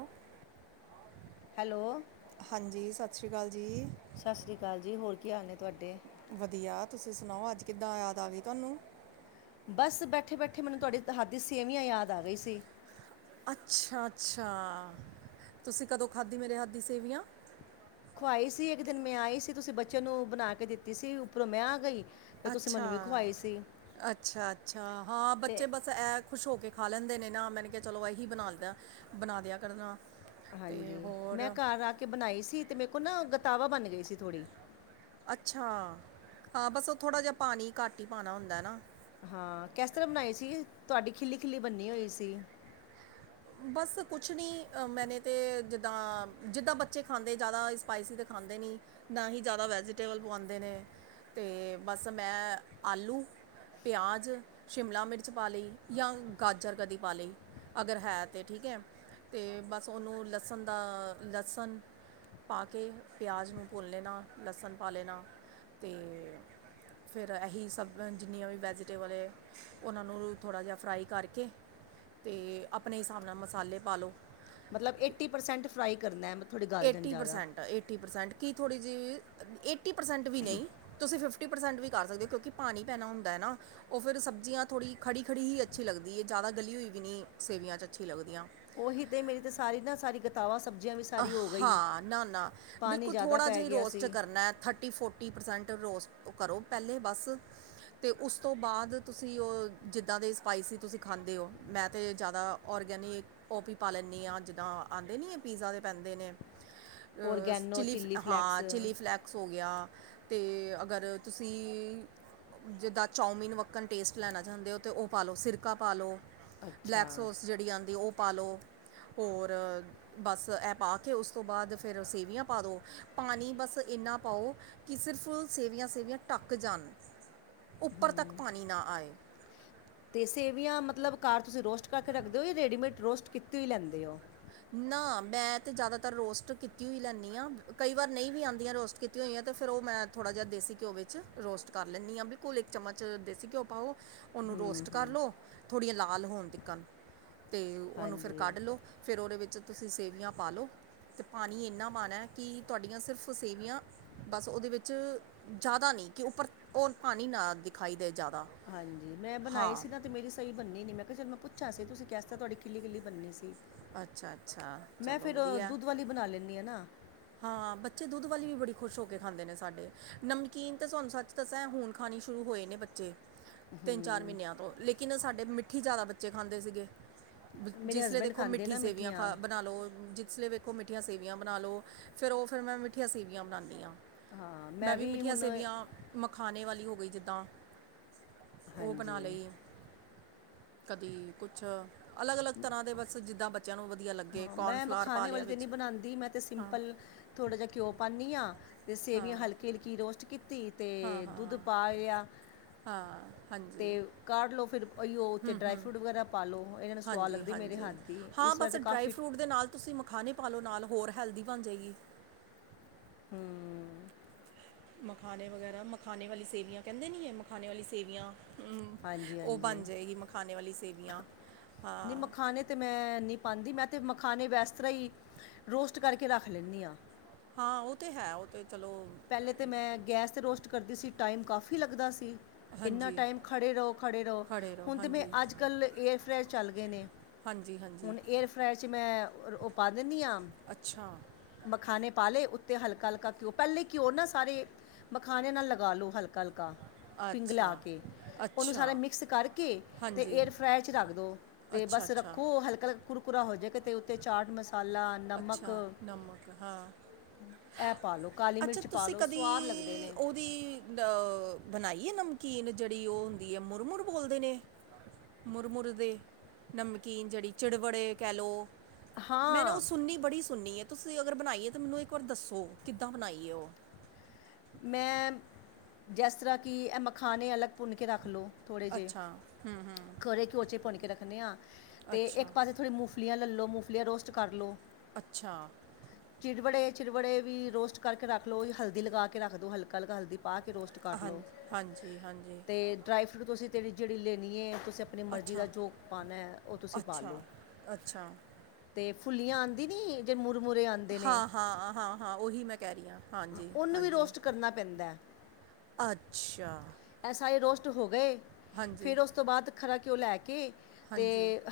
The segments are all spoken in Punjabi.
ਅਹ ਹੈਲੋ ਹਾਂਜੀ, ਸਤਿ ਸ਼੍ਰੀ ਅਕਾਲ ਜੀ। ਸਤਿ ਸ੍ਰੀ ਅਕਾਲ ਜੀ, ਹੋਰ ਕੀ ਹਾਲ ਨੇ ਤੁਆਡੇ? ਵਧੀਆ ਤੁਸੀਂ ਸੁਣਾਓ? ਅੱਜ ਕਿੱਦਾਂ ਯਾਦ ਆ ਗਈ ਤੁਹਾਨੂੰ? ਬਸ, ਬੈਠੇ-ਬੈਠੇ ਮੈਨੂੰ ਤੁਹਾਡੇ ਹੱਥ ਦੀ ਸੇਵੀਆਂ ਯਾਦ ਆ ਗਈ ਸੀ। ਅੱਛਾ, ਅੱਛਾ-ਅੱਛਾ ਤੁਸੀਂ ਕਦੋਂ ਖਾਧੀ ਮੇਰੇ ਹੱਥ ਦੀ ਸੇਵੀਆਂ? ਖਵਾਈ ਸੀ, ਇੱਕ ਦਿਨ ਮੈਂ ਆਈ ਸੀ ਬੱਚੇ ਨੂੰ ਬਣਾ ਕੇ ਦਿੱਤੀ ਸੀ, ਉੱਪਰੋ ਮੈਂ ਆ ਗਈ। ਫਿਰ ਤੁਸੀਂ ਅੱਛਾ, ਮੈਨੂੰ ਵੀ ਖਵਾਈ ਸੀ ਅੱਛਾ-ਅੱਛਾ ਹਾਂ ਬੱਚੇ ਤੇ ਬਸ ਐ ਖੁਸ਼ ਹੋ ਕੇ ਖਾ ਲੈਂਦੇ ਨੇ। ਨਾ ਮੰਨ ਕੇ ਚਲੋ ਇਹੀ ਬਣਾ ਲਈ ਦਾ ਬਣਾ ਦਿਆਂ ਕਰਨਾ। ਅਤੇ ਹਾਂਜੀ, ਹੋਰ ਮੈਂ ਘਰ ਆ ਕੇ ਬਣਾਈ ਸੀ, ਤੇ ਮੇਰੇ ਕੋਲ ਨਾ ਗਤਾਵਾ ਬਣ ਗਈ ਸੀ ਥੋੜੀ। ਅੱਛਾ, ਹਾਂ ਬਸ ਉਹ ਥੋੜ੍ਹਾ ਜਿਹਾ ਪਾਣੀ ਘੱਟ ਹੀ ਪਾਉਣਾ ਹੁੰਦਾ ਹੈ ਨਾ ਹਾਂ, ਕਿਸ ਤਰ੍ਹਾਂ ਬਣਾਈ ਸੀਗੇ? ਤੁਹਾਡੀ ਖਿੱਲੀ-ਖਿੱਲੀ ਬੰਨੀ ਹੋਈ ਸੀ। ਬਸ ਕੁਛ ਨਹੀਂ, ਮੈਨੇ ਤਾਂ ਜਿੱਦਾਂ-ਜਿੱਦਾਂ ਬੱਚੇ ਖਾਂਦੇ ਜ਼ਿਆਦਾ ਸਪਾਈਸੀ ਤਾਂ ਖਾਂਦੇ ਨੀਂ ਨਾ ਹੀ ਜ਼ਿਆਦਾ ਵੈਜੀਟੇਬਲ ਪਵਾਉਂਦੇ ਨੇ, ਤੇ ਬਸ ਮੈਂ ਆਲੂ ਪਿਆਜ਼, ਸ਼ਿਮਲਾ ਮਿਰਚ ਪਾ ਲਈ ਜਾਂ ਗਾਜਰ ਕਦੀ ਪਾ ਲਈ, ਅਗਰ ਹੈ ਤੇ ਠੀਕ ਹੈ, ਤੇ ਬਸ ਉਹਨੂੰ ਲਸਣ ਦਾ ਲਸਣ ਪਾਕੇ ਪਿਆਜ਼ ਨੂੰ ਭੁੰਨ ਲੈਣਾ, ਲਸਣ ਪਾ ਲੈਣਾ ਤੇ ਫੇਰ ਐਹੀ ਸਬ ਜਿੰਨੀਆਂ ਵੀ ਵੈਜੀਟੇਬਲ ਏ ਉਹਨਾਂ ਨੂੰ ਥੋੜ੍ਹਾ ਜਿਹਾ ਫਰਾਈ ਕਰਕੇ, ਤੇ ਆਪਣੇ ਹਿਸਾਬ ਨਾਲ ਮਸਾਲੇ ਪਾ ਲਉ। ਮਤਲਬ ਏਟੀ ਪਰਸੈਂਟ ਫਰਾਈ ਕਰਨਾ ਮਤਲ ਏਟੀ ਪ੍ਰਸੈਂਟ, ਏਟੀ ਪ੍ਰਸੈਂਟ ਕੀ ਥੋੜ੍ਹੀ ਜਿਹੀ ਏਟੀ ਪ੍ਰਸੈਂਟ ਵੀ ਨਹੀਂ ਤੁਸੀਂ ਫਿਫਟੀ ਫਿਫਟੀ ਪਰਸੈਂਟ ਵੀ ਕਰ ਸਕਦੇ ਹੋ, ਕਿਉਂਕਿ ਪਾਣੀ ਪੈਣਾ ਹੁੰਦਾ ਹੈ ਨਾ। ਉਹ ਫੇਰ ਸਬਜ਼ੀਆਂ ਥੋੜੀ ਖੜੀ-ਖੜੀ ਹੀ ਅੱਛੀ ਲੱਗਦੀ ਏ, ਜ਼ਿਆਦਾ ਗਲੀ ਹੋਈ ਵੀ ਨਹੀਂ ਸੇਵੀਆਂ ਚ ਅੱਛੀ ਲੱਗਦੀਆਂ। ਉਹੀ ਤੇ ਮੇਰੀ ਤੇ ਸਾਰੀ ਨਾ ਸਾਰੀ ਗ ਦਾਲਾਂ ਸਬਜ਼ੀਆਂ ਵਿੱਚ ਹਾਂ, ਨਾ-ਨਾ ਬਿਲਕੁਲ ਜ਼ਿਆਦਾ ਥੋੜ੍ਹਾ ਪੈ ਜਿਹਾ ਗਿਆ ਹੀ ਸੀ ਕਰਨਾ ਹੈ ਥੱਟ ਫਿਫਟੀ, ਫੋਰਟੀ ਪਰਸੈਂਟ ਰੋਜ ਕਰੋ ਪਹਿਲੇੇ ਬਸ। ਤੇ ਉਸ ਤੋਂ ਬਾਅਦ ਤੁਸੀਂ ਉਹ ਜਿੱਦਾਂ ਦੇ ਸਪਾਈਸੀ ਤੁਸੀਂ ਖਾਂਦੇ ਹੋ, ਮੈਂ ਤਾਂ ਜ਼ਿਆਦਾ ਔਰਗੈਨਿਕ ਉਹ ਵੀ ਪਾ ਲੈਨੀ ਹਾਂ ਜਿੱਦਾ ਆਦੇ ਨੀ ਪੀਜ਼ਾ ਦੇ ਪੈਂਦੇ ਨੇ, ਅ ਔਰਗੈਨੋ ਚਿੱਲੀ ਫਲੈਕਸ ਹਾਂ ਚਿੱਲੀ ਫਲੈਕਸ ਹੋ ਗਿਆ। ਤੇ ਅਗਰ ਤੁਸੀਂ ਜਿੱਦਾ ਚੌਮਿਨ ਵੱਕਣ ਟੇਸਟ ਲੈਣਾ ਚਾਹੁੰਦੇ ਹੋ, ਤੇ ਉਹ ਪਾ ਲਉ ਸਿਰਕਾ ਪਾ ਲਉ। ਅੱਛਾ ਬਲੈਕ ਸੌਸ ਜਿਹੜੀ ਆਉਂਦੀ ਉਹ ਪਾ ਲਓ, ਹੋਰ ਬਸ ਇਹ ਪਾ ਕੇ ਉਸ ਤੋਂ ਬਾਅਦ ਫਿਰ ਸੇਵੀਆਂ ਪਾ ਦਉ ਪਾਣੀ ਬਸ ਇੰਨਾ ਪਾਓ, ਕਿ ਸਿਰਫ਼ ਸੇਵੀਆਂ-ਸੇਵੀਆਂ ਢੱਕ ਜਾਣ। ਉੱਪਰ ਤੱਕ ਪਾਣੀ ਨਾ ਆਏ। ਤੇ ਸੇਵੀਆਂ ਮਤਲਬ ਘਰ ਤੁਸੀਂ ਰੋਸਟ ਕਰਕੇ ਰੱਖਦੇ ਹੋ, ਜਾਂ ਰੈਡੀਮੇਡ ਰੋਸਟ ਕੀਤੀ ਹੋਈ ਲੈਂਦੇ ਹੋ? ਨਾ ਮੈਂ ਤੇ ਜਿਆਦਾਤਰ ਰੋਸਟ ਕੀਤੀ ਹੋਈ ਲੈਂਨੀ ਆ, ਕਈ ਵਾਰ ਨਹੀਂ ਵੀ ਆਉਂਦੀਆਂ ਰੋਸਟ ਕੀਤੀਆਂ ਹੋਈਆਂ, ਤੇ ਫੇਰ ਉਹ ਮੈਂ ਥੋੜ੍ਹਾ ਜਾ ਦੇਸੀ ਘਿਓ ਵਿੱਚ ਰੋਸਟ ਕਰ ਲੈਂਨੀ ਆ ਬਿਲਕੁਲ ਇੱਕ ਚਮਚ ਦੇਸੀ ਘਿਓ ਪਾਓ ਉਹਨੂੰ ਰੋਸਟ ਕਰ ਲਓ, ਥੋੜ੍ਹੀਆਂ ਲਾਲ ਹੋਣ ਤਿਕਨ ਤੇ ਉਹਨੂੰ ਫਿਰ ਹਾਂਜੀ ਕੱਢ ਲਓ। ਫੇਰ, ਉਹਦੇ ਵਿੱਚ ਤੁਸੀਂ ਸੇਵੀਆਂ ਪਾ ਲਓ। ਤੇ ਪਾਣੀ ਇੰਨਾ ਪਾਣਾ ਕੀ ਤੁਹਾਡੀਆਂ ਸਿਰਫ਼ ਸੇਵੀਆਂ ਬਸ ਉਹਦੇ ਵਿੱਚ ਜ਼ਿਆਦਾ ਨੀ, ਕੀ ਓਪਰ ਹੋਰ ਪਾਣੀ ਦਿਖਾਈ ਨਾ ਦੇ ਜਿਆਦਾ। ਹਾਂਜੀ, ਮੈਂ ਬਣਾਈ ਸੀ ਨਾ ਤੇ ਮੇਰੀ ਸਹੀ ਬੰਨੀ ਨੀ, ਮੈਂ ਕਿਹਾ ਚਲ ਮੈਂ ਪੁੱਛ ਸੀ ਤੁਸੀਂ ਕਿਹਾ ਤੁਹਾਡੀ ਖਿੱਲੀ -ਖਿੱਲੀ ਬੰਨੀ ਸੀ ਅੱਛਾ ਅੱਛਾ [inaudible] ਮੈਂ ਚਲੋ ਫਿਰ ਵਧੀਆ ਦੁੱਧ ਵਾਲੀ ਬਣਾ ਲੈਂਦੀ ਆ ਨਾ। ਹਾਂ ਬੱਚੇ ਦੁੱਧ ਵਾਲੀ ਵੀ ਬੜੀ ਖੁਸ਼ ਹੋ ਕੇ ਖਾਂਦੇ ਨੇ ਸਾਡੇ, ਨਮਕੀਨ ਤਾਂ ਤੁਹਾਨੂੰ ਸੱਚ ਤਾਂ ਸ ਹੁਣ ਖਾਣੀ ਸ਼ੁਰੂ ਹੋਏ ਨੇ ਬੇ ਬੱਚੇ, ਤਿੰਨ ਚਾਰ ਮਹੀਨਿਆਂ ਲੇਕਿਨ ਸਾਡੇ ਮਿੱਠੀ ਜ਼ਿਆਦਾ ਖਾਂਦੇ ਸੀਗੇ। ਮੇਰੇ ਜਿਸ ਲੇ ਹਸਬੈਂਡ ਦੇਖੋ ਖਾਂਦੇ ਮਿੱਠੀ ਨਾ ਸੇਵੀਆਂ ਮਿੱਠੀਆਂ ਖਾ ਬਨਾ ਲਓ ਜਿਸ ਲੇ ਵੇਖੋ ਮਿੱਠੀਆਂ ਸੇਵੀਆਂ ਬਨਾ ਲਓ। ਫੇਰ ਉਹ ਫੇਰ ਮੈਂ ਮਿੱਠੀਆਂ ਸੇਵੀਆਂ ਬਣਾਨੀ ਹਾਂ ਮੈਂ ਵੀ ਮਿੱਠੀਆਂ ਸੇਵੀਆਂ ਮਖਾਨੇ ਵਾਲੀ ਹੋ ਗਈ ਜਿੱਦਾਂ ਉਹ ਹਾਂਜੀ ਬਨਾ ਲਈ। ਕਦੀ ਕੁਛ ਅਲੱਗ-ਅਲੱਗ ਤਰ੍ਹਾਂ ਦੇ ਬਸ ਜਿੱਦਾਂ ਬੱਚੇਆਂ ਨੂੰ ਵਧੀਆ ਲੱਗੇ ਹਾਂ ਮੈਂ ਕੋਨਫਲਾਰ ਪਾ ਮਖਾਣੇ ਲਿਆ ਵਿੱਚ ਹਾਂ ਥੋੜਾ ਜਿਹਾ ਘਿੳ ਪਾਨੀ ਆ ਤੇ ਸੇਵੀਆਂ ਹਲਕੀ ਹਲਕੀ ਰੋਸਟ ਕੀਤੀ। ਤੇ ਹਾਂ ਦੁੱਧ ਹਾਂ ਪਾਇਆ। ਹਾਂ ਹਾਂਜੀ ਲਓ ਫਿਰ ਉਹੀਓ ਉੱਤੇ ਹੁ ਡਰਾਈ ਹੁ ਫਰੂਟ ਵਗੈਰਾ ਪਾ ਲਓ ਇਹਨਾਂ ਨੂੰ ਸਵਾਦ ਹਾਂਜੀ ਲੱਗਦੀ ਮੇਰੇ ਹਾਂਜੀ। ਹੱਥ ਦੀ ਹਾਂ ਇਸ ਵਾਰ ਬਸ ਤਾਂ ਡਰਾਈ ਕਾਫੀ ਫਰੂਟ ਦੇ ਨਾਲ ਤੁਸੀਂ ਮਖਾਨੇ ਪਾ ਲਓ ਨਾਲ ਹੋਰ ਹੈਲਦੀ ਬਨ ਜਾਏਗੀ ਹੁ ਮਖਾਨੇ ਵਗੈਰਾ ਮਖਾਨੇ ਵਾਲੀ ਸੇਵੀਆਂ ਕਹਿੰਦੇ ਨੀ ਏ ਮਖਾਨੇ ਵਾਲੀ ਸੇਵੀਆਂ ਹੁ ਹਾਂਜੀ ਉਹ ਹਾਂਜੀ ਬਨ ਜਾਏਗੀ ਮਖਾਨੇ ਵਾਲੀ ਸੇਵੀਆਂ ਹਾਂ। ਤੇ ਮੈਂ ਨੀ ਪਾਂਦੀ ਮੈਂ ਤੇ ਮਖਾਨੇ ਵੇਸ ਤਰ੍ਹਾਂ ਹੀ ਰੋਸਟ ਕਰਕੇ ਰੱਖ ਲੈਂਨੀ ਆ। ਹਾਂ ਉਹ ਤੇ ਹੈ ਉਹ ਤੇ ਚਲੋ ਪਹਿਲੇ ਤੇ ਮੈਂ ਗੈਸ 'ਤੇ ਰੋਸਟ ਕਰਦੀ ਸੀ ਟਾਈਮ ਕਾਫੀ ਲੱਗਦਾ ਸੀ। ਇੰਨਾ ਹਾਂਜੀ ਟਾਈਮ ਖੜ੍ਹੇ ਰਹੋ ਖੜ੍ਹੇ ਰਹੋ ਖੜੇ ਹੁਨ ਤਿਵੇਂ ਹਾਂਜੀ ਅੱਜ ਕੱਲ੍ਹ ਏਅਰ ਫਰਾਏਅਰ ਚੱਲ ਗਏ ਨੇ। ਹਾਂਜੀ ਹਾਂਜੀ ਹੁਨ ਏਅਰ ਫਰਾਏਅਰ ਚ ਮੈਂ ਉਹ ਪਾਹ ਦੇਨੀ ਆ ਅੱਛਾ ਮਖਾਨੇ ਪਾ ਲੇ ਉੱਤੇ ਹਲਕਾ ਹਲਕਾ ਘਿੳ ਪਹਿਲੇ ਘਿਉ ਨਾ ਸਾਰੇ ਮਖਾਨੇ ਨਾਲ ਲਗਾ ਲਓ ਹਲਕਾ ਹਲਕਾ ਪਿੰਗਲਾ ਅੱਛਾ ਕੇ। ਉਹਨੂੰ ਅੱਛਾ ਸਾਰਾ ਮਿਕਸ ਕਰਕੇ ਤੇ ਹਾਂਜੀ ਏਅਰ ਫਰਾਏਅਰ 'ਚ ਰੱਖ ਦੋ ਤੇ ਅੱਛਾ ਬਸ ਅੱਛਾ ਰੱਖੋ ਹਲਕਾ ਲ ਕੁਰਕੁਰਾ ਹੋ ਜੇ ਤੇ ਉੱਤੇ ਚਾਟ ਮਸਾਲਾ ਨਮਕ ਅੱਛਾ ਨਮਕ ਹਾਂ ਇਹ ਪਾ ਲੋ। ਕਾਲੀ ਮਿਰਚ ਪਾ ਲੋ ਸੁਆਦ ਲੱਗਦੇ ਨੇ। ਦੀ ਅ ਬਨਾਈ ਏ ਨਮਕੀਨ ਜੇਹੜੀ ਉਹ ਹੁੰਦੀ ਹੈ ਮੁਰਮੁਰ ਬੋਲਦੇ ਨੇ। ਮੁਰਮੁਰ ਦੇ ਨਮਕੀਨ ਜਿਹੜੀ ਚਿੜਵੜੇ ਕਿਹ ਲੋ। ਮੈਂਨ ਉਹ ਹਾਂ ਸੁਨੀ ਬੜੀ ਸੁਨੀ ਏ ਤੁਸੀਂ ਅਗਰ ਬਨਾਈ ਏ ਤੇ ਮੈਨੂੰ ਇੱਕ ਵਾਰ ਦੱਸੋ ਕਿੱਦਾਂ ਬਨਾਈ ਏ ੳਹ। ਮੈਂ ਜੇਸ ਤਰ੍ਹਾਂ ਕਿ ਇਹ ਮਖਾਨੇ ਅਲੱਗ ਭੁੰਨ ਕੇ ਰੱਖ ਲਉ। ਥੋੜੇ ਜਿਹੇ ਅੱਛਾ ਹਮ, ਖਰੇ ਘਿਉਚੇ ਭੁੰਨ ਕੇ ਰੱਖਨੇ ਹਾਂ ਤੇ ਏਕ ਅੱਛਾ ਪਾਸੇ ਥੋੜੀ ਮੁਫ ਮੂਫਲੀਆਂ ਲੈ ਲਉ ਮੂਫਲੀਆਂ ਰੋਸਟ ਲਉ। ਅੱਛਾ। ਚਿੜਵੜੇ ਚਿੜਵੜੇ ਵੀ ਰੋਸਟ ਕਰਕੇ ਰੱਖ ਲਓ ਹਲਦੀ ਲਗਾ ਕੇ ਰੱਖ ਦੋ ਹਲਕਾ ਹਲਕਾ ਹਲਦੀ ਪਾ ਕੇ ਰੋਸਟ ਕਰ ਹਾਂ ਲੋ ਹਾਂਜੀ ਹਾਂਜੀ ਤੇ ਡਰਾਈ ਫਰੂਟ ਤੁਸੀਂ ਤੇਹੜੀ ਜਿਹੜੀ ਲੈਨੀ ਏ ਤੁਸੀਂ ਅਪਨੀ ਮਰਜ਼ੀ ਦਾ ਅੱਛਾ ਜੋ ਪਾਨਾ ਉਹ ਤੁਸੀਂ ਪਾ ਲਓ। ਅੱਛਾ ਅੱਛਾ ਤੇ ਫੁੱਲੀਆਂ ਆਂਦੀ ਨੀ ਜੇ ਮੁਰਮੁਰੇ ਆਂਦੇ ਨੇ ਹਾਂ ਹਾਂ ਹਾਂ ਹਾਂ ਉਹੀ ਮੈਂ ਕਹਿ ਰਹੀ ਹਾਂ ਹਾਂਜੀ ਉਹਨੂੰ ਵੀ ਹਾਂਜੀ ਰੋਸਟ ਕਰਨਾ ਪੈਂਦਾ। ਅੱਛਾ। ਇਹ ਸਾਰੇ ਰੋਸਟ ਹੋ ਗਏ ਹਾਂਜੀ ਫਿਰ ਉਸ ਤੋਂ ਬਾਅਦ ਖਰਾ ਘਿਓਂ ਲੈ ਕੇ ਤੇ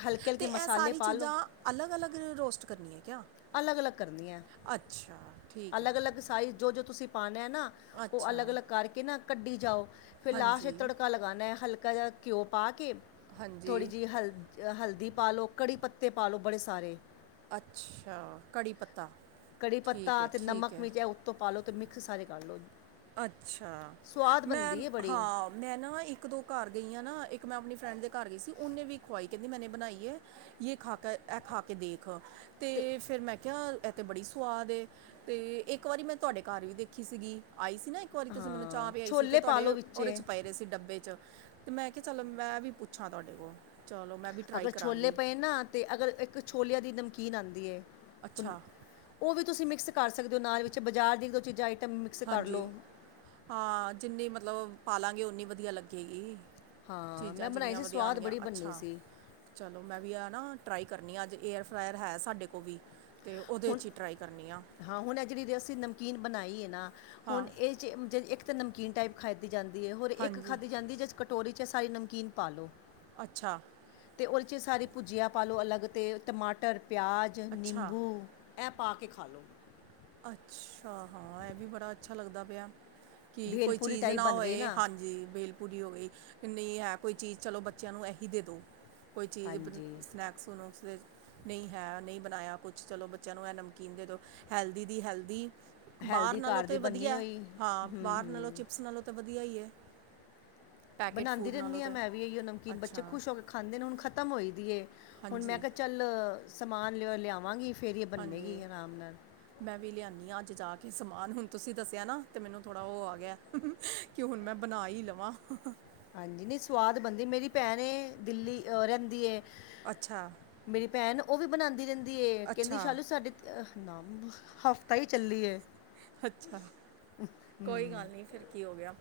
ਹਲਕੇ ਹਲਕੇ ਮਸਾਲੇ ਪਾ ਲਓ। ਅਲੱਗ ਅਲਗ ਰੋਸਟ ਕਰਨੀ ਐ ਕਿਆ ਅਲੱਗ ਅਲੱਗ ਕਰਨੀ ਐ ਅੱਛਾ ਠੀਕ ਹੈ ਅਲੱਗ ਅਲੱਗ ਸਾਈਜ਼ ਜੋ ਜੋ ਤੁਸੀਂ ਪਾਨਾ ਐ ਨਾ ਉਹ ਅੱਛਾ ਅਲੱਗ ਅਲੱਗ ਕਰਕੇ ਨਾ ਕੱਢੀ ਜਾਓ। ਫਿਰ ਲਾਸਟ ਇਚ ਹਾਂਜੀ ਤੜਕਾ ਲਗਾਨਾ ਹਲਕਾ ਜਿਹਾ ਘਿਉ ਪਾ ਕੇ ਹਾਂਜੀ ਥੋੜ੍ਹੀ ਜਿਹੀ ਹਲ ਅ ਹਲਦੀ ਪਾ ਲੋ, ਕੜੀ ਪੱਤੇ ਪਾ ਲੋ ਬੜੇ ਸਾਰੇ। ਅੱਛਾ! ਕੜੀ ਪੱਤਾ। ਕੜੀ ਠੀਕ ਪੱਤਾ ਹੈ ਤੇ ਠੀਕ ਨਮਕ ਹੈ ਮਿਰਚ ਐ ਉੱਤੋਂ ਪਾ ਲਉ ਤੇ ਮਿਕਸ ਸਾਰੇ ਕਰ ਲੋ। ਅੱਛਾ, ਮੈਂ ਹਾਂ ਮੈਂ ਨਾ ਇੱਕ ਦੋ ਘਰ ਗਈ ਆਂ ਨਾ ਇੱਕ ਮੈਂ ਅਪਨੀ ਫਰੈਂਡ ਦੇ ਘਰ ਗਈ ਸੀ ਓਨੇ ਵੀ ਖਵਾਈ ਕੈਂਦੀ ਮੈਨੇ ਬਣਾਈ ਐ। ਯੇ ਖਾ ਕੇ ਐ ਖਾ ਕੇ ਦੇਖ ਅਤੇ ਤੇ ਫਿਰ ਮੈਂ ਕੇਆ ਐ ਤੇ ਬੜੀ ਸਵਾਦ ਏ ਤੇ ਇੱਕ ਵਾਰੀ ਮੈਂ ਤੁਆਡੇ ਘਰ ਵੀ ਦੇਖੀ ਸੀਗੀ ਆਈ ਸੀ ਨਾ ਇੱਕ ਵਾਰੀ ਤੁਸੀਂ ਮੈਨੂੰ ਹਾਂ ਚਾਹ ਪਿਆਈ ਸੀ ਤੇ ਛੋਲੇ ਪਾ ਲਓ ਤੁਆਡੇ ਵਿੱਚ ਓਦੇ 'ਚ ਪਏ ਦੇ ਸੀ ਡੱਬੇ 'ਚ। ਤੇ ਮੈਂ ਕੇਆ ਚੱਲੋ ਮੈਂ ਵੀ ਪੁੱਛਾਂ ਤੁਆਡੇ ਕੋਲ ਚੱਲੋ ਮੈਂ ਵੀ ਟਰਾਈ ਕਰਾਂਗੀ। ਤੇ ਅਗਰ ਇੱਕ ਛੋਲਿਆਂ ਦੀ ਨਮਕੀਨ ਆਂਦੀ ਏ ਹੁਨ ਅੱਛਾ ਓ ਵੀ ਤੁਸੀਂ ਮਿਕਸ ਕਰ ਸਕਦੇ ਓ ਨਾਲ ਵਿੱਚ ਬਜ਼ਾਰ ਦੀਆਂ ਇੱਕ-ਦੋ ਚੀਜ਼ ਆਈਟਮ ਮਿਕਸ ਕਰ ਹਾਂਜੀ, ਲਓ ਹਾਂ ਜਿੰਨੀ ਮਤਲਬ ਪਾਲਾਂਗੇ ਓਨੀ ਵਦੀਆ ਲੱਗੇਗੀ। ਹਾਂ ਚੀਜ਼ਾਂ ਮੈਂ ਬਣਾਈ ਜਿੰਨੀਆਂ ਸੀ ਵਦੀਆ ਸਵਾਦ ਆਨਗੀਆਂ, ਬੜੀ ਬੰਨੀ ਅੱਛਾ। ਸੀ ਚੱਲੋ ਮੈਂ ਵੀ ਆ ਨਾ ਟਰਾਈ ਕਰਨੀ ਆ ਅੱਜ ਏਅਰ ਫਰਾਏਅਰ ਹੈ ਸਾਡੇ ਕੋਲ ਵੀ ਤੇ ਓਦੇ ਹੁਣ 'ਚ ਈ ਟਰਾਈ ਕਰਨੀ ਆਂ। ਹਾਂ ਹੁਨ ਐ ਜੇੜੀ ਅਸੀਂ ਨਮਕੀਨ ਬਨਾਈ ਏ ਨਾ ਹਾਂ ਹੁਨ ਏਹ 'ਚੇ ਜੇ ਇੱਕ ਤਾਂ ਨਮਕੀਨ ਟਾਈਪ ਖਾਦੀ ਜਾਂਦੀ ਏ ਹੋਰ ਇੱਕ ਹਾਂਜੀ ਖਾਧੀ ਜਾਂਦੀ ਏ ਜਿਸ 'ਚ ਕਟੋਰੀ 'ਚ ਐ ਸਾਰੀ ਨਮਕੀਨ ਪਾ ਲੋੋ। ਅੱਛਾ। ਤੇ ਓਦੇ 'ਚ ਸਾਰੀ ਭੁਜੀਆ ਪਾ ਲੋ ਅਲੱਗ ਤੇ ਟਮਾਟਰ, ਪਿਆਜ਼, ਅੱਛਾ ਨਿੰਬੂ ਐਂ ਪਾ ਕੇ ਖਾ ਲੋ। ਅੱਛਾ! ਹਾਂ ਐ ਵੀ ਬੜਾ ਅੱਛਾ ਲੱਗਦਾ ਪਯਾ। ਕੀ ਕੋਈ ਭੇਲਪੂਰੀ ਚੀਜ਼ ਟਾਈਪ ਨਾ ਬਣ ਗਈ ਹੋਏ ਹਾਂਜੀ ਬਿਲ ਪੂਰੀ ਹੋ ਗੀ ਵੀ ਨੀ ਹੈ ਕੋਈ ਚੀਜ਼ ਚੱਲੋ ਬੱਚੇਆਂ ਨੂੰ ਐ ਹੀ ਦੇ ਦੋ। ਕੋਈ ਚੀਜ਼ ਬ ਹਾਂਜੀ ਸਨੈਕਸ-ਸੁਨੈਕਸ 'ਚ। ਨਈ ਹੈ ਨਈ ਬਨਾਯਾ ਕੁਛ ਚੱਲੋ ਬੱਚੇਆਂ ਨੂੰ ਐ ਨਮਕੀਨ ਦੇ ਦੋ ਹੈਲਦੀ ਦੀ ਹੈਲਦੀ ਬਾਰ ਹੈਲਦੀ ਨਾਲੋਂ ਘਰ ਤੇ ਦੀ ਬੰਨੀ ਵਧੀਆ, ਹੋਈ ਹਾਂ ਹੂੰ ਬਾਰ ਨਾਲੋਂ ਹੂੰ ਚਿਪਸ ਨਾਲੋਂ ਤਾਂ ਵਧੀਆ ਈ ਐ। ਬਨਾਂਦੀ ਰੈਂਦੀ ਆ ਮੈਂ ਵੀ ਅਇਓ ਨਮਕੀਨ ਅੱਛਾ ਬੱਚੇ ਖੁਸ਼ ਹੋ ਕੇ ਖਾਂਦੇ ਨੇ ਹੁਨ ਖ਼ਤਮ ਹੋਈ ਦੀ ਏ, ਹੁਨ ਮੈਂ ਹਾਂਜੀ ਕੇਆ ਚੱਲ ਸਮਾਨ ਲਿਆ ਲਿਆਵਾਂਗੀ। ਫੇਰ ਈ ਏ ਹਾਂਜੀ ਬਨੇਗੀ ਆਰਾਮ ਨਾਲ। ਮੈਂ ਵੀ ਲਿਆਨੀ ਆ ਅੱਜ ਜਾ ਕੇ ਸਮਾਨ ਹੁਨ ਤੁਸੀਂ ਦੱਸਿਆ ਨਾ ਤੇ ਮੈਨੂੰ ਥੋੜ੍ਹਾ ਓ ਆ ਗਿਆ। ਕਿਉਂ ਹੁਣ ਮੈਂ ਬਨਾ ਈ ਲਵਾਂ। ਹਾਂਜੀ ਨਈ ਸਵਾਦ ਬਨਦੀ ਏ ਮੇਰੀ ਭੈਣ ਏ ਦਿੱਲੀ ਰੈਂਦੀ ਏ। ਅੱਛਾ ਮੇਰੀ ਭੈਣ ਓ ਵੀ ਬਨਾਂਦੀ ਰੈਂਦੀ ਏ ਕੈਂਦੀ ਅੱਛਾ ਸ਼ਾਲੂ ਸਾਡੇ ਹਫ਼ਤਾ ਈ ਚੱਲੀ ਏ। ਅੱਛਾ। ਕੋਈ ਗੱਲ ਨੀ ਫਿਰ ਕੀ ਹੋ ਗਯਾ,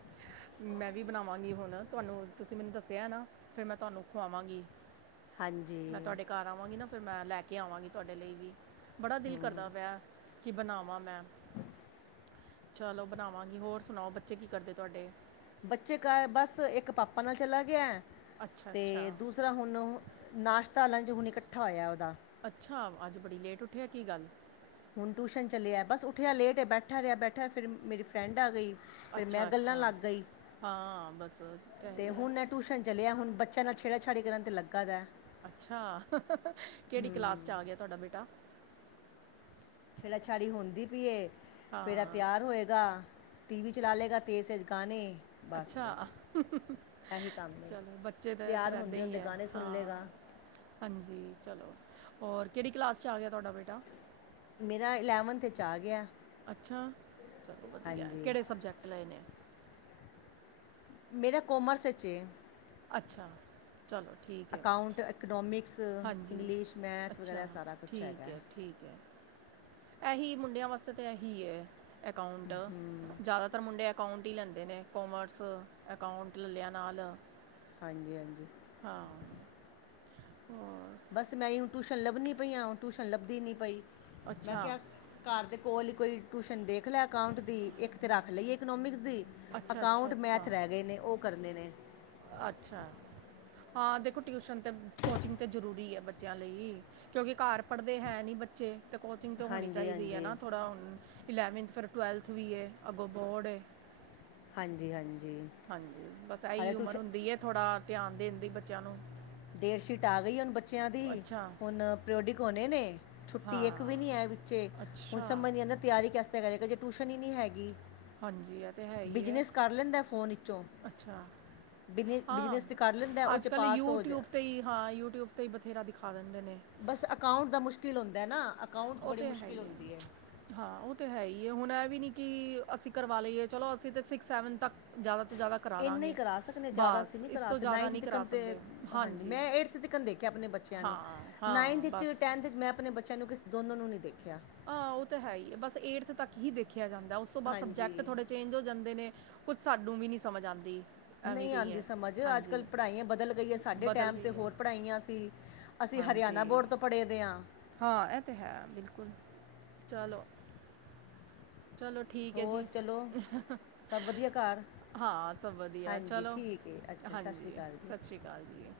ਮੈਂ ਵੀ ਬਨਾਵਾਂਗੀ ਹੁਣ ਤੁਆਨੂੰ ਤੁਸੀਂ ਮੈਨੂੰ ਦੱਸਿਆ ਐ ਨਾ। ਫਿਰ ਮੈਂ ਤੁਆਨੂੰ ਖਵਾਵਾਂਗੀ। ਮੈਂ ਹਾਂਜੀ ਤੁਆਡੇ ਘਰ ਆਵਾਂਗੀ ਨਾ ਫਿਰ ਮੈਂ ਲੈ ਕੇ ਆਵਾਂਗੀ ਤੁਆਡੇ ਲਈ ਵੀ। ਬੜਾ ਦਿਲ ਕਰਦਾ ਪਯਾ ਕੀ ਬਨਾਵਾਂ ਮੈਂ। ਚੱਲੋ ਬਨਾਵਾਂਗੀ ਹੋਰ ਸੁਨਾਓ ਬੱਚੇ ਕੀ ਕਰਦੇ ਤੁਆਡੇ? ਬੱਚੇ ਘਰ ਬਸ ਇੱਕ ਪਾਪਾ ਨਾਲ ਚਲਾ ਗਯਾ ਅੱਛਾ ਤੇ ਅੱਛਾ ਦੂਸ ਸਰਾ ਹੁਨ ਨਾਸ਼ਤਾ, ਲੰਚ ਹੁਨ ਇਕੱਠਾ ਹੋਇਆ ਓਦਾ। ਅੱਛਾ! ਅੱਜ ਬੜੀ ਲੇਟ ਉਠੇਆ ਕੀ ਗੱਲ ਹੁਨ ਟਿਊਸ਼ਨ ਚੱਲੇਆ ਬਸ ਉੱਠੇਆ ਲੇਟ ਏ ਬੈਠਾ ਰਯਾ, ਬੈਠਾ ਫਿਰ ਮੇਰੀ ਫਰੈਂਡ ਆ ਗਈ। ਫਿਰ ਮੈਂ ਗੱਲਾਂ ਅੱਛਾ-ਅੱਛਾ, ਲੱਗ ਗਈ ਹਾਂ ਬਸ ਓ ਤਾਂ ਹੈ ਤੇ ਈ ਐ। ਹੁਣ ਇਹ ਟਿਊਸ਼ਨ ਚਲਿਆ ਹੁਣ ਬੱਚਿਆਂ ਨਾਲ ਛੇੜਾ ਛਾੜੀ ਕਰਨ ਤੇ ਲੱਗਾ ਦਾ ਅੱਛਾ, ਕਿਹੜੀ ਕਲਾਸ 'ਚ ਆ ਗਿਆ ਤੁਹਾਡਾ ਬੇਟਾ। ਛੇੜਾ -ਛਾੜੀ ਹੁੰਦੀ ਪਈਏ, ਫਿਰ ਅ ਹਾਂ ਤਿਆਰ ਹੋਏਗਾ ਟੀ ਵੀ ਚਲਾ ਲਏਗਾ ਤੇਜ਼- ਤੇਜ਼ ਗਾਣੇ। ਬਸ ਅੱਛਾ ਇਹੀ ਕੰਮ ਨੇ ਚਲੋ ਬੱਚੇ ਤਾਂ ਫਿਰ ਤਿਆਰ ਐਦਾਂ ਹੁੰਦੇ- ਹੀ ਹੁੰਦੇ ਹੈ ਗਾਣੇ ਸੁਣ ਹਾਂ ਲਏਗਾ। [inaudible] ਹਾਂਜੀ ਚਲੋ, ਹੋਰ ਕਿਹੜੀ ਕਲਾਸ 'ਚ ਆ ਗਿਆ ਤੁਹਾਡਾ ਬੇਟਾ। ਮੇਰਾ ਇਲੈਵਨਥ ' ਏਚ ਆ ਗਿਆ। ਅੱਛਾ ਚਲੋ, ਵਧੀਆ ਹਾਂਜੀ ਕਿਹੜੇ ਸਬਜੈਕਟ ਲਏ ਨੇ। ਮੇਰਾ ਕੋਮਰਸ ਵਿਚ ਏ। ਅੱਛਾ। ਚਲੋ ਠੀਕ ਹੈ, ਅਕਾਊਂਟ ਇਕਨੋਮਿਕਸ ਹਾਂਜੀ ਇੰਗਲਿਸ਼ ਮੈਥ ਵਗੈਰਾ ਅੱਛਾ ਸਾਰਾ ਕੁਝ ਠੀਕ ਹੈਗਾ ਐ, ਠੀਕ ਐ। ਇਹੀ ਮੁੰਡਿਆਂ ਵਾਸਤੇ ਤਾਂ ਇਹੀ ਏ ਅਕਾਊਂਟ ਜ਼ਿਆਦਾ। ਜਿਆਦਾਤਰ ਮੁੰਡੇ ਅਕਾਊਂਟ ਹੀ ਲੈਂਦੇ ਨੇ ਕੋਮਰਸ ਅਕਾਊਂਟ ਲੈ ਲਿਆਂ ਨਾਲ। ਹਾਂਜੀ- ਹਾਂਜੀ। ਹਾਂ। ਹੋਰ ਬਸ ਮੈਂ ਉਇ ਟਿਊਸ਼ਨ ਲੱਭਣੀ ਪਈ ਆਂ ਟਿਊਸ਼ਨ ਲੱਭਦੀ ਨਹੀਂ ਪਈ, ਮੈਂ ਅੱਛਾ ਕਿਹਾ ਘਰ ਦੇ ਕੋਲ ਹੀ ਕੋਈ ਟਿਊਸ਼ਨ ਦੇਖ ਲੈ ਅਕਾਊਂਟ ਦੀ ਇੱਕ ਤਾਂ ਰੱਖ ਲਈਏ ਇਕਨੋਮਿਕਸ ਦੀ। ਅੱਛਾ ਅੱਛਾ ਅਕਾਊਂਟ, ਅੱਛਾ ਮੈਥ ਰਹਿ ਗਏ ਨੇ ਉਹ ਕਰਨੇ ਨੇ। ਅੱਛਾ ਹਾਂ ਦੇਖੋ ਟਿਊਸ਼ਨ ਤੇ ' ਕੋਚਿੰਗ ਤੇ ਜ਼ਰੂਰੀ ਹੈ ਬੱਚਿਆਂ ਲਈ। ਕਿਉਂਕਿ ਘਰ ਪੜ੍ਹਦੇ ਹੈ ਨਹੀਂ ਬੱਚੇ। ਤੇ ਕੋਚਿੰਗ ਤਾਂ ਹੋਣੀ ਹਾਂਜੀ ਚਾਹੀਦੀ ਹੈ, ਹਾਂਜੀ ਨਾ ਥੋੜ੍ਹਾ ਹੁਣ ਇਲੈਵਨਥ ਫਿਰ ਟੁਵੈਲਥ ਵੀ ਏ ਅੱਗੋਂ ਬੋਰਡ ਏ। ਹਾਂਜੀ -ਹਾਂਜੀ। ਹਾਂਜੀ ਬਸ ਐਹੀ ਹਾਲੇ ਉਮਰ ਟਿਊਸ਼ਨ ਹੁੰਦੀ ਐ ਥੋੜਾ ਧਿਆਨ ਦੇਣ ਦੀ ਬੱਚਿਆਂ ਨੂੰ। ਡੇਟ ਸ਼ੀਟ ਆ ਗਈ ਹੁਣ ਬੱਚਿਆਂ ਦੀ ਅੱਛਾ ਹੁਣ ਪ੍ਰਿਓਡਿਕ ਹੋਣੇ ਨੇ‌ ਛੁੱਟੀ ਇੱਕ ਵੀ ਹਾਂ ਨੀ ਐ ਵਿੱਚੇ ਹੁਣ ਅੱਛਾ ਸਮਝ ਨੀ ਆਂਦਾ ਤਿਆਰੀ ਕੈਸੇ ਕਰੇਗਾ ਜੇ ਟਿਊਸ਼ਨ ਹੀ ਨਹੀਂ ਹੈਗੀ, ਹਾਂਜੀ ਇਹ ਤੇ ਹੈ ਹੀ ਹੈ ਬਿਜਨਸ ਕਰ ਲੈਂਦਾ ਫੋਨ ਵਿੱਚੋਂ। ਅੱਛਾ ਬਿਜਨ- ਹਾਂ ਬਿਜਨਸ ਤੇ ਕਰ ਲੈਂਦਾ, ਉਹ ਅੱਜ ਚ ਕੱਲ ਪਾਸ ਹੋ ਜਾ ਤੇ ਈ ਹਾਂ ਯੂਟਿਊਬ 'ਤੇ ਹੀ ਬਥੇਰਾ ਦਿਖਾ ਦਿੰਦੇ ਨੇ। ਬਸ ਅਕਾਊਂਟ ਦਾ ਮੁਸ਼ਕਿਲ ਹੁੰਦਾ ਐ ਨਾ ਅਕਾਊਂਟ 'ਚ ਉਹ ਬੜੀ ਤੇ ਹੈ ਮੁਸ਼ਕਿਲ ਹੀ ਹੈ ਹੁੰਦੀ ਐ। ਹਾਂ ਉਹ ਤਾਂ ਹੈ ਹੀ ਐ, ਹੁਣ ਇਹ ਵੀ ਨਹੀਂ ਕਿ ਅਸੀਂ ਕਰਵਾ ਲਈਏ ਚਲੋ, ਅਸੀਂ ਤਾਂ ਸਿਕਸ ਸੈਵਨ ਤੱਕ। ਜ਼ਿਆਦਾ ਤੋਂ ਜ਼ਿਆਦਾ। ਕਰਾ ਇੰਨਾ ਹੀ ਦਾਂਗੇ ਕਰਾ ਸਕਦੇ ਜ਼ਿਆਦਾ ਬਸ ਅਸੀਂ ਨਈ ਇਸ ਕਰਾ ਤੋਂ ਸਕਨੇ ਜ਼ਿਆਦਾ ਨਾਈਥ ਨਹੀਂ ਕਰਾ ਤੀਕਨ ਤੇ ਸਕਦੇ ਹਾਂਜੀ ਮੈਂ ਏਡਥ ਤੀਕਨ ਦੇਖਿਆ ਆਪਣੇ ਬੱਚਿਆਂ ਨੂੰ ਹਾਂ ਬੱਚਿਆ ਨੂੰ ਹਾਂ ਨਾਈਨਥ ਚ ਬਸ ਟੈਨਥ ਮੈਂ ਆਪਣੇ ਬੱਚਿਆਂ ਨੂੰ ਕਿਸ ਦੋਨੋ ਨੂੰ ਨੀ ਦੇਖਿਆ। ਆ ਉਹ ਤਾਂ ਹੈ ਹੀ ਐ ਬਸ ਏਡਥ ਤੱਕ ਹੀ ਦੇਖਿਆ ਜਾਂਦਾ ਉਸ ਤੋਂ ਬਾਅਦ ਸਬਜੈਕਟ ਹਾਂਜੀ ਥੋੜੇ ਚੇਂਜ ਹੋ ਜਾਂਦੇ ਨੇ ਕੁੱਝ ਸਾਨੂੰ ਵੀ ਨਹੀਂ ਸਮਝ ਆਂਦੀ ਨਹੀਂ ਆਂਦੀ ਸਮਝ ਅੱਜ ਕੱਲ ਪੜ੍ਹਾਈਆਂ ਬਦਲ ਗਈ ਹੈ, ਸਾਡੇ ਬਦਲ ਟਾਈਮ ਤੇ ਗਈ ਹੈ ਹੋਰ ਪੜ੍ਹਾਈਆਂ ਸੀ। ਅਸੀਂ ਹਾਂਜੀ ਹਰਿਆਣਾ ਬੋਰਡ ਤੋਂ ਪੜ੍ਹੇ ਦੇ ਹਾਂ। ਹਾਂ ਇਹ ਤਾਂ ਹੈ ਬਿਲਕੁਲ ਚਲੋ। ਚਲੋ ਠੀਕ ਹੈ ਹੋਰ ਜੀ। ਚਲੋ ਸਭ ਵਧੀਆ ਘਰ ਹਾਂ ਸਭ ਵਧੀਆ ਹਾਂਜੀ ਚਲੋ ਠੀਕ ਹੈ ਅੱਛਾ ਸਤਿ ਸ਼੍ਰੀ ਹਾਂਜੀ ਅਕਾਲ ਜੀ ਸਤਿ ਸ਼੍ਰੀ ਅਕਾਲ ਜੀ।